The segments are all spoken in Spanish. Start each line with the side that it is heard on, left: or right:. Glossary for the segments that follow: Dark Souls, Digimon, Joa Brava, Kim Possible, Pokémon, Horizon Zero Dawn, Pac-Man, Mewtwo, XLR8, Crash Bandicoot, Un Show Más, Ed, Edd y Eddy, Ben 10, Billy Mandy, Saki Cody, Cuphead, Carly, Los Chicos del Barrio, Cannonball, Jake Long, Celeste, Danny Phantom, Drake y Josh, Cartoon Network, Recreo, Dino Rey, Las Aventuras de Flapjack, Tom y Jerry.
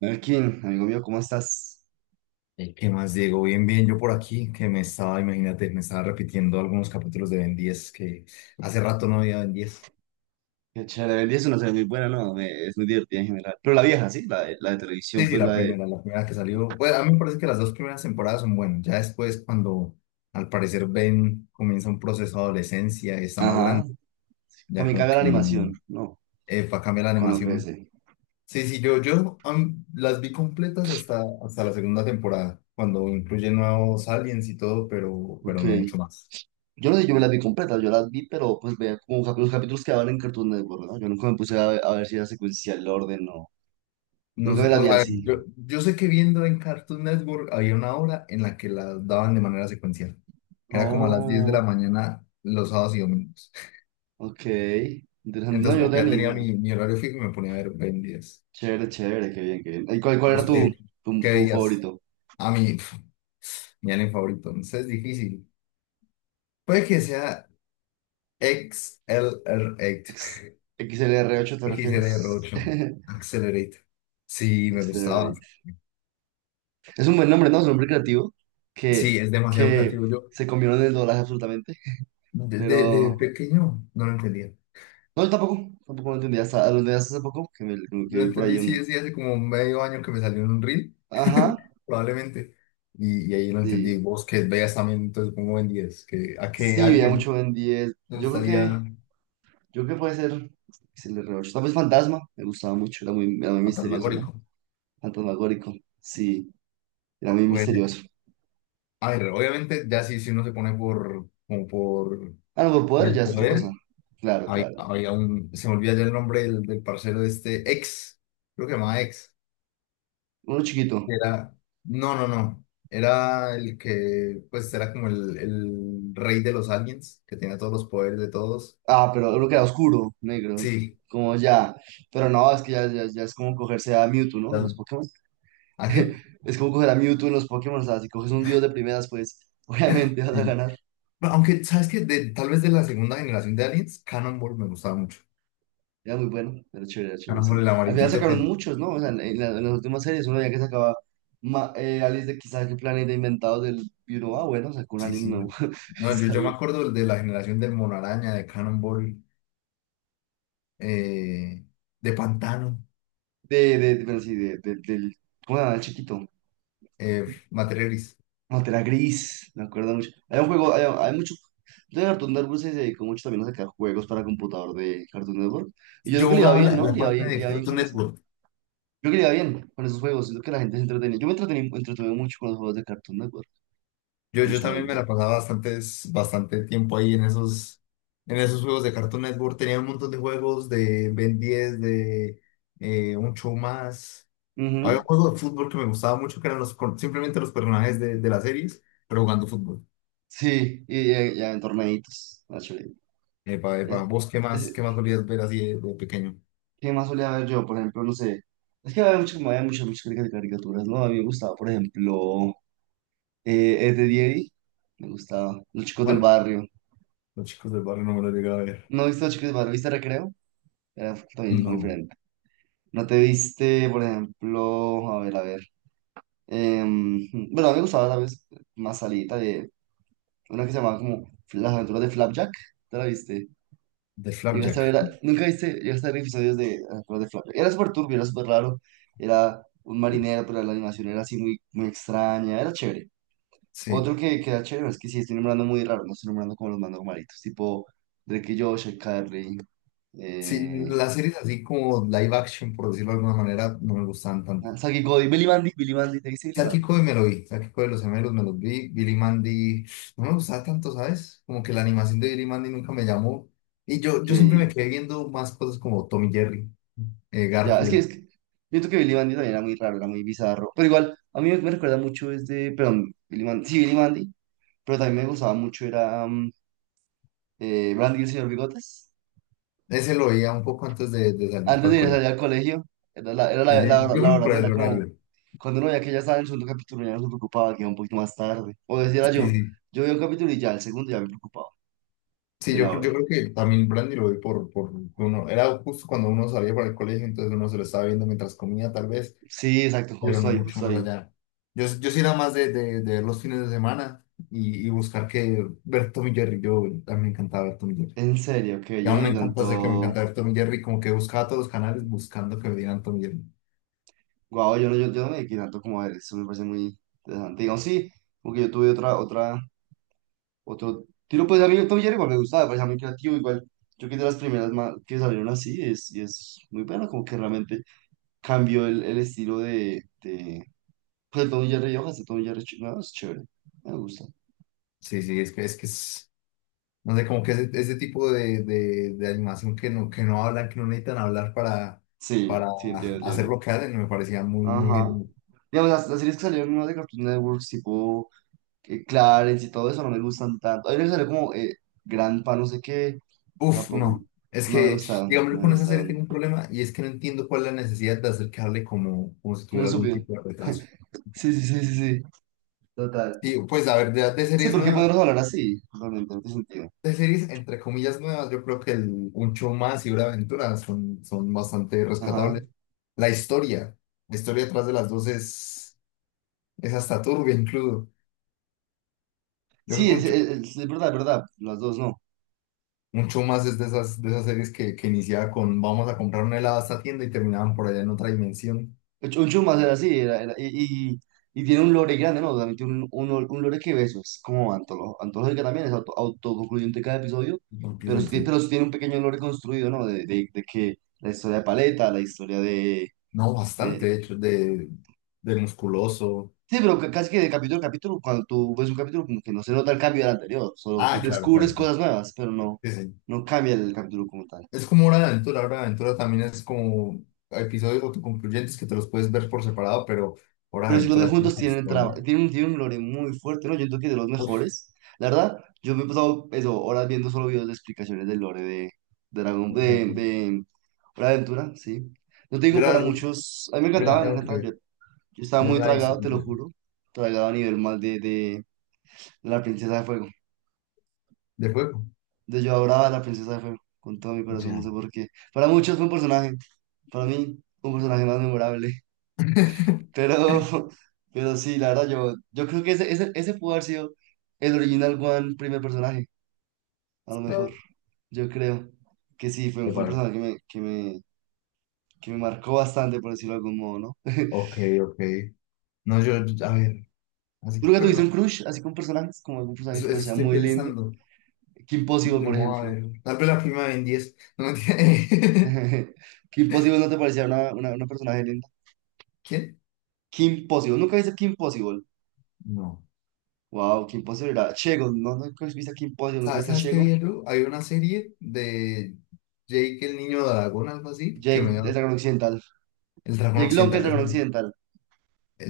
right: Melkin, amigo mío, ¿cómo estás?
left: Ey, ¿Qué más, Diego? Bien, bien, yo por aquí, que me estaba, imagínate, me estaba repitiendo algunos capítulos de Ben 10 que hace rato no había Ben 10.
right: Qué chévere, el 10 es una serie muy buena, ¿no? Es muy divertida en general. Pero la vieja, ¿sí? La de televisión,
left: Sí, sí,
right: pues
left: la
right: la de...
left: primera, la primera que salió. Bueno, a mí me parece que las dos primeras temporadas son buenas. Ya después, cuando al parecer Ben comienza un proceso de adolescencia, está más
right: Ajá.
left: grande, ya
right: También
left: como
right: caga la
left: que
right: animación, ¿no?
left: va a cambiar la
right: Cuando
left: animación.
right: crece.
left: Sí, sí, yo las vi completas hasta la segunda temporada, cuando incluye nuevos aliens y todo, pero
right: Ok.
left: no mucho más.
right: Yo no sé, yo me las vi completas, yo las vi, pero pues veía como capítulos, capítulos que daban en Cartoon Network, ¿no? Yo nunca me puse a ver si era secuencial el orden, no.
left: No
right: Nunca me
left: sé,
right: las
left: o
right: vi
left: sea,
right: así.
left: yo sé que viendo en Cartoon Network había una hora en la que la daban de manera secuencial. Era como a las 10 de la
right: Oh,
left: mañana los sábados y domingos.
right: ok. Interesante. No,
left: Entonces
right: yo no
left: como que
right: tenía
left: ya
right: ni
left: tenía
right: idea.
left: mi horario fijo y me ponía a ver Ben 10.
right: Chévere, chévere, qué bien, qué bien. ¿Y cuál era
left: ¿Vos
right: tu,
left: qué,
right: tu,
left: qué
right: tu
left: veías?
right: favorito?
left: A mí, mi anime favorito. Entonces es difícil. Puede que sea X L R
right: Ex- XLR8
left: XLR8.
right: te refieres.
left: XLR8. Accelerate. Sí, me gustaba.
right: xlr Es un buen nombre, ¿no? Es un nombre creativo
left: Sí,
right: que,
left: es demasiado
right: que
left: creativo. Yo
right: se combinó en el doblaje absolutamente.
left: desde,
right: Pero
left: desde pequeño no lo entendía.
right: no, yo tampoco lo entendí lo entendí hasta hace poco, que
left: Lo
right: vi por ahí
left: entendí,
right: un...
left: sí, sí, hace como medio año que me salió en un reel,
right: Ajá,
left: probablemente. Y ahí lo entendí.
right: sí.
left: Vos que veas también, entonces pongo en 10, que a que
right: Sí, veía mucho
left: alguien
right: Ben 10.
left: le gustaría a
right: Yo creo que puede ser XLR8. Tal vez Fantasma, me gustaba mucho, era muy misterioso, ¿no?
left: Fantasmagórico.
right: Fantasmagórico, sí, era muy
left: Pues,
right: misterioso.
left: a ver, obviamente, ya sí, si uno se pone
right: Ah, no, por
left: por
right: poder ya
left: el
right: es otra cosa.
left: poder,
right: Claro, claro.
left: había un, se me olvida ya el nombre del parcero de este, ex, creo que se llamaba ex,
right: Uno chiquito.
left: que era, no, no, no, era el que, pues, era como el rey de los aliens, que tenía todos los poderes de todos.
right: Ah, pero lo que era oscuro, negro.
left: Sí,
right: Como ya. Pero no, es que ya es como cogerse a Mewtwo, ¿no? En los
left: las-
right: Pokémon.
left: ¿a quién?
right: Es como coger a Mewtwo en los Pokémon. O sea, si coges un dios de primeras, pues obviamente vas
left: Sí,
right: a
left: sí.
right: ganar.
left: Bueno, aunque, ¿sabes qué? Tal vez de la segunda generación de Aliens, Cannonball me gustaba mucho.
right: Era muy bueno. Era chévere,
left: Cannonball,
right: sí.
left: el
right: Al final
left: amarillito
right: sacaron
left: que...
right: muchos, ¿no? O sea, en las últimas series, uno ya que sacaba Alice de quizás qué planeta inventado del. Y uno, ah, bueno, sacó un
left: Sí,
right: alien
left: sí.
right: nuevo.
left: No, yo,
right: Está
left: yo me
right: bien.
left: acuerdo del de la generación del Mono Araña, de Cannonball, eh, de Pantano,
right: De- pero sí, de- del. ¿Cómo se el chiquito?
left: Materia Gris.
right: No, gris, me acuerdo mucho. Hay un juego, hay mucho. De Cartoon Network se dedicó mucho también a sacar juegos para computador de Cartoon Network. Y yo creo
left: Yo
right: que le iba
left: jugaba
right: bien,
left: la,
right: ¿no?
left: la página
right: Le
left: de
right: iba bien
left: Cartoon
right: con eso.
left: Network.
right: Yo creo que le iba bien con esos juegos. Siento que la gente se entretenía. Yo me entretuve mucho con los juegos de Cartoon Network,
left: Yo también me la
right: honestamente.
left: pasaba bastante tiempo ahí en esos juegos de Cartoon Network. Tenía un montón de juegos de Ben 10, de un show más. Había
right: Ujú.
left: un juego de fútbol que me gustaba mucho, que eran los, simplemente los personajes de las series, pero jugando fútbol.
right: Sí, y ya en torneitos más chévere.
left: Epa,
right: Ya-
left: epa, ¿vos qué más,
right: ese-
left: qué más solías ver así de pequeño?
right: ¿Qué más solía ver yo? Por ejemplo, no sé. Es que había mucho, había muchas, muchas caricaturas, ¿no? A mí me gustaba, por ejemplo, Ed, Edd y Eddy. Me gustaba. Los chicos del
left: ¿Cuál?
right: barrio.
left: Los chicos del barrio no me lo llegué a ver.
right: ¿No viste Los Chicos del Barrio? ¿Viste Recreo? Era también muy
left: No,
right: diferente. ¿No te viste, por ejemplo, a ver, a ver? Bueno, a mí me gustaba tal vez más salida de una que se llamaba como Las Aventuras de Flapjack. ¿Te la viste?
left: de
right: Llegaste a ver,
left: Flapjack.
right: nunca viste, llegaste a ver episodios de Las Aventuras de Flapjack. Era súper turbio, era súper raro. Era un marinero, pero la animación era así muy, muy extraña. Era chévere. Otro
left: Sí.
right: que era chévere es que sí, estoy nombrando muy raro, no estoy nombrando como los más normalitos, tipo Drake y Josh, el Carly.
left: Sí,
right: eh,
left: las series así como live action, por decirlo de alguna manera, no me gustaban tanto.
right: Saki Cody, Billy Mandy, Billy Mandy, te dice Billy Mandy.
left: Sáquico de me lo vi, Sáquico de los gemelos me los vi, Billy Mandy no me gustaba tanto, ¿sabes? Como que la animación de Billy Mandy nunca me llamó. Y yo,
right: Ok,
left: yo siempre me quedé viendo más cosas como Tom y Jerry,
right: ya,
left: Garfield.
right: es que siento que Billy Mandy también era muy raro, era muy bizarro. Pero igual, a mí me recuerda mucho este, perdón, Billy Mandy, sí, Billy Mandy, pero también me gustaba mucho era Brandy y el señor Bigotes.
left: Ese lo oía un poco antes de salir
right: Antes
left: para
right: de
left: el
right: ir a salir
left: colegio.
right: al colegio, era
left: Sí,
right: la,
left: sí, yo
right: la
left: creo que
right: hora,
left: por
right: ¿no? Era
left: el
right: como
left: horario.
right: cuando uno veía que ya estaba en el segundo capítulo, ya no se preocupaba, que iba un poquito más tarde. O decía
left: Sí,
right: yo,
left: sí.
right: yo veía un capítulo y ya, el segundo ya me preocupaba
left: Sí,
right: de
left: yo,
right: la
left: creo- yo
right: hora.
left: creo que también Brandy lo vi por uno. Era justo cuando uno salía para el colegio, entonces uno se lo estaba viendo mientras comía, tal vez,
right: Sí, exacto,
left: pero
right: justo
left: no
right: ahí,
left: mucho
right: justo
left: más
right: ahí.
left: allá. Yo sí era más de ver los fines de semana y buscar que ver Tom y Jerry. Yo a mí me encantaba ver Tom y Jerry.
right: En serio, que
left: Y
right: yo no
left: aún me
right: vi
left: encanta,
right: tanto.
left: sé que me encanta ver Tom y Jerry, como que buscaba todos los canales buscando que me dieran Tom y Jerry.
right: Guau, yo no, yo no me dediqué tanto como a ver, eso me parece muy interesante. Digamos, sí, porque yo tuve otro tiro, pues a mí Tom y Jerry igual me gustaba, me parecía muy creativo, igual. Yo que de las primeras que salieron así, es, y es muy bueno, como que realmente cambió el estilo pues de Tom y Jerry y hojas de Tom y Jerry, no, es chévere, me gusta.
left: Sí, sí, es que es. No sé, como que ese tipo de animación que no hablan, que no necesitan hablar para,
right: Sí,
left: para
right: sí, entiendo,
left: hacer
right: entiendo.
left: lo que hacen, me parecía muy, muy
right: Ajá.
left: genial.
right: Digamos, las series que salieron nuevas de Cartoon Network, tipo Clarence y todo eso, no me gustan tanto. Hay una que salió como Gran Pa, no sé qué.
left: Uf,
right: Tampoco.
left: no. Es
right: No me
left: que,
right: gustaron,
left: digamos,
right: no
left: yo
right: me
left: con esa serie
right: gustaron.
left: tengo un problema y es que no entiendo cuál es la necesidad de acercarle como si
right: Como el
left: tuviera algún
right: subió.
left: tipo de retraso.
right: Sí, sí, sí, sí, sí. Total.
left: Sí, pues a ver, de
right: Sí,
left: series
right: ¿por qué
left: nuevas,
right: ponerlos a hablar así? Realmente, no tiene sentido.
left: de series entre comillas nuevas, yo creo que Un Show Más y Hora de Aventura son bastante
right: Ajá.
left: rescatables. La historia, la historia detrás de las dos es hasta turbia incluso. Yo creo
right: Sí,
left: que
right: es,
left: Un
right: es verdad, es verdad. Las dos no.
left: Mucho más es de esas series que iniciaba con vamos a comprar un helado a esta tienda y terminaban por allá en otra dimensión.
right: Un chumas era así, y tiene un lore grande, ¿no? También tiene un lore que beso. Es como antológica también, es autoconcluyente cada episodio.
left: Concluyente.
right: Pero sí tiene un pequeño lore construido, ¿no? De que la historia de Paleta, la historia
left: No, bastante,
right: de,
left: de hecho, de musculoso.
right: Sí, pero casi que de capítulo a capítulo, cuando tú ves un capítulo, como que no se nota el cambio del anterior, solo te
left: Ah, claro,
right: descubres
left: claro. Claro.
right: cosas nuevas, pero no,
left: Sí, sí.
right: no cambia el capítulo como tal.
left: Es como Hora de Aventura. Hora de Aventura también es como episodios autoconcluyentes que te los puedes ver por separado, pero Hora de
right: Pero si los de
left: Aventura tiene
right: juntos
left: una
right: tienen,
left: historia.
right: tienen, tienen un lore muy fuerte, ¿no? Yo creo que de los
left: Uf,
right: mejores. La verdad, yo me he pasado eso, horas viendo solo videos de explicaciones del lore de Dragon,
left: yo
right: de Hora de Aventura, sí. No te digo para
left: la,
right: muchos, a mí
left: me la
right: me
left: tengo que
right: encantaba,
left: ver.
right: yo estaba
left: Yo no
right: muy
left: la hice
right: tragado, te lo
left: completa.
right: juro, tragado a nivel mal de la princesa de fuego.
left: De juego.
right: De Joa Brava, la princesa fue con todo mi corazón, no sé
left: Ya.
right: por qué. Para muchos fue un personaje, para mí un personaje más memorable, pero, pero sí, la verdad yo, yo creo que ese pudo haber sido el original One primer personaje, a lo
left: De,
right: mejor, yo creo que sí, fue,
left: de
right: fue un
left: parar.
right: personaje que me marcó bastante, por decirlo de algún modo, ¿no?
left: Ok, ok. No, yo, a ver. Así
right: ¿Tú
left: que
right: nunca tuviste
left: perla,
right: un crush así con personajes, como algún personaje que
left: eso,
right: te
left: eso
right: parecía
left: estoy
right: muy lindo?
left: pensando.
right: Kim Possible, por
left: No, a
right: ejemplo.
left: ver, tal vez la prima de Ben 10. No, mentira.
right: ¿Kim Possible no te parecía una personaje linda?
left: ¿Quién?
right: Kim Possible, ¿nunca viste Kim Possible?
left: No.
right: Wow, qué imposible era. Chego, no, no viste qué imposible, no
left: ¿Sabes,
right: viste a
left: sabes qué
right: Chego.
left: vi, Lu? Hay una serie de Jake el niño dragón, algo así, que me
right: Jake, el
left: dio
right: dragón occidental.
left: el dragón
right: Jake Long, el
left: occidental. Es
right: dragón occidental.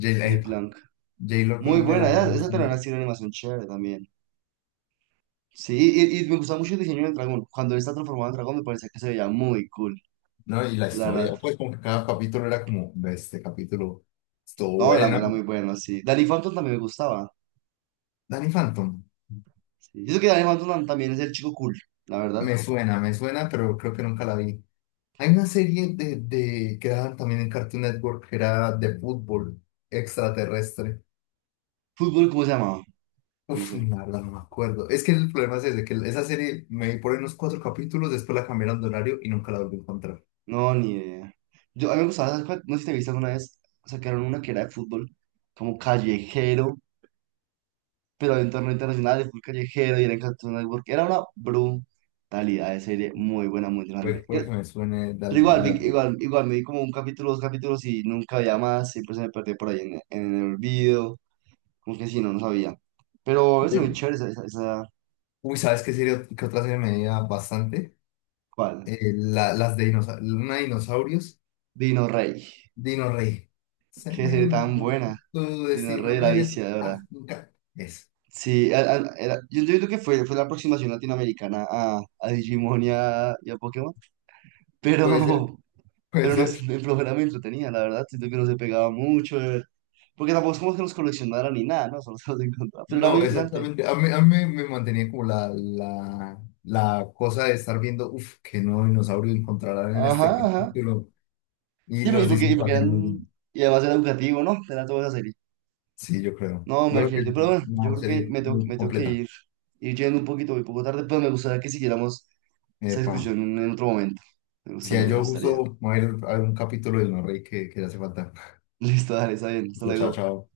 left: Jay, la
right: Jake
left: epa,
right: Long.
left: J-Lo
right: Muy
left: como me la
right: buena,
left: dio
right: esa también
left: bastante.
right: tiene una animación chévere también. Sí, y me gustaba mucho el diseño del dragón. Cuando él está transformado en dragón, me parecía que se veía muy cool,
left: No, y la
right: la verdad.
left: historia, pues como que cada capítulo era como, "Ve, este capítulo estuvo
right: No, era,
left: bueno.
right: era muy bueno, sí. Danny Phantom también me gustaba.
left: Danny Phantom,
right: Sí. Yo que Danny Phantom también es el chico cool, la verdad.
left: me suena, pero creo que nunca la vi. Hay una serie de que daban también en Cartoon Network que era de fútbol extraterrestre.
right: ¿Fútbol cómo se llamaba? No
left: Uf,
right: sé.
left: la verdad no me acuerdo. Es que el problema es ese, que esa serie me vi por ahí unos cuatro capítulos, después la cambiaron de horario y nunca la volví a encontrar.
right: No, ni idea. Yo, a mí me gustaba, ¿sabes cuál? No sé si te viste alguna vez, sacaron una que era de fútbol, como callejero pero de entorno internacional, de fútbol callejero y eran Cartoon Network. Era una brutalidad de serie, muy buena, muy grande.
left: Puede
right: Pero
left: que me suene de algo.
right: igual,
left: de algo.
right: igual, me di como un capítulo, dos capítulos y nunca había más, siempre se me perdió por ahí en el olvido, como que sí, no, no sabía. Pero es muy
left: De-
right: chévere esa,
left: Uy, ¿sabes qué serie, qué otra serie me veía bastante?
right: ¿cuál?
left: Una de dinosaurios,
right: Dino Rey,
left: Dino Rey. Sé
right: qué serie
left: un
right: tan
left: Dino Rey,
right: buena,
left: tu
right: Dino Rey
left: destino
right: la
left: es
right: viciadora.
left: África. Es.
right: Sí, era, yo entiendo que fue, fue la aproximación latinoamericana a Digimon y a Pokémon,
left: Puede ser,
right: pero,
left: puede
right: Pero
left: ser.
right: nos, el programa me entretenía, la verdad, siento que no se pegaba mucho, porque tampoco es como que nos coleccionara ni nada, ¿no? Solo se los encontraba, pero era muy
left: No,
right: interesante.
left: exactamente. A mí me mantenía como la cosa de estar viendo, qué nuevo dinosaurio encontrarán en
right: Ajá,
left: este
right: ajá.
left: capítulo. Y los
right: Y
left: diseños lo
right: porque
left: hacían muy
right: eran,
left: bien.
right: y además era educativo, ¿no? Era toda esa serie.
left: Sí, yo creo.
right: No,
left: Yo
right: me
left: creo que es
right: imagínate, pero bueno, yo
left: una
right: creo que
left: serie muy
right: me tengo que
left: completa.
right: ir, ir yendo un poquito, un poco tarde, pero me gustaría que siguiéramos esa
left: Epa.
right: discusión en otro momento. Me
left: Si
right: gustaría, me
left: yo
right: gustaría.
left: justo voy a ir a ver un capítulo del Norrey que le hace falta.
right: Listo, dale, está bien, hasta
left: Chao,
right: luego.
left: chao.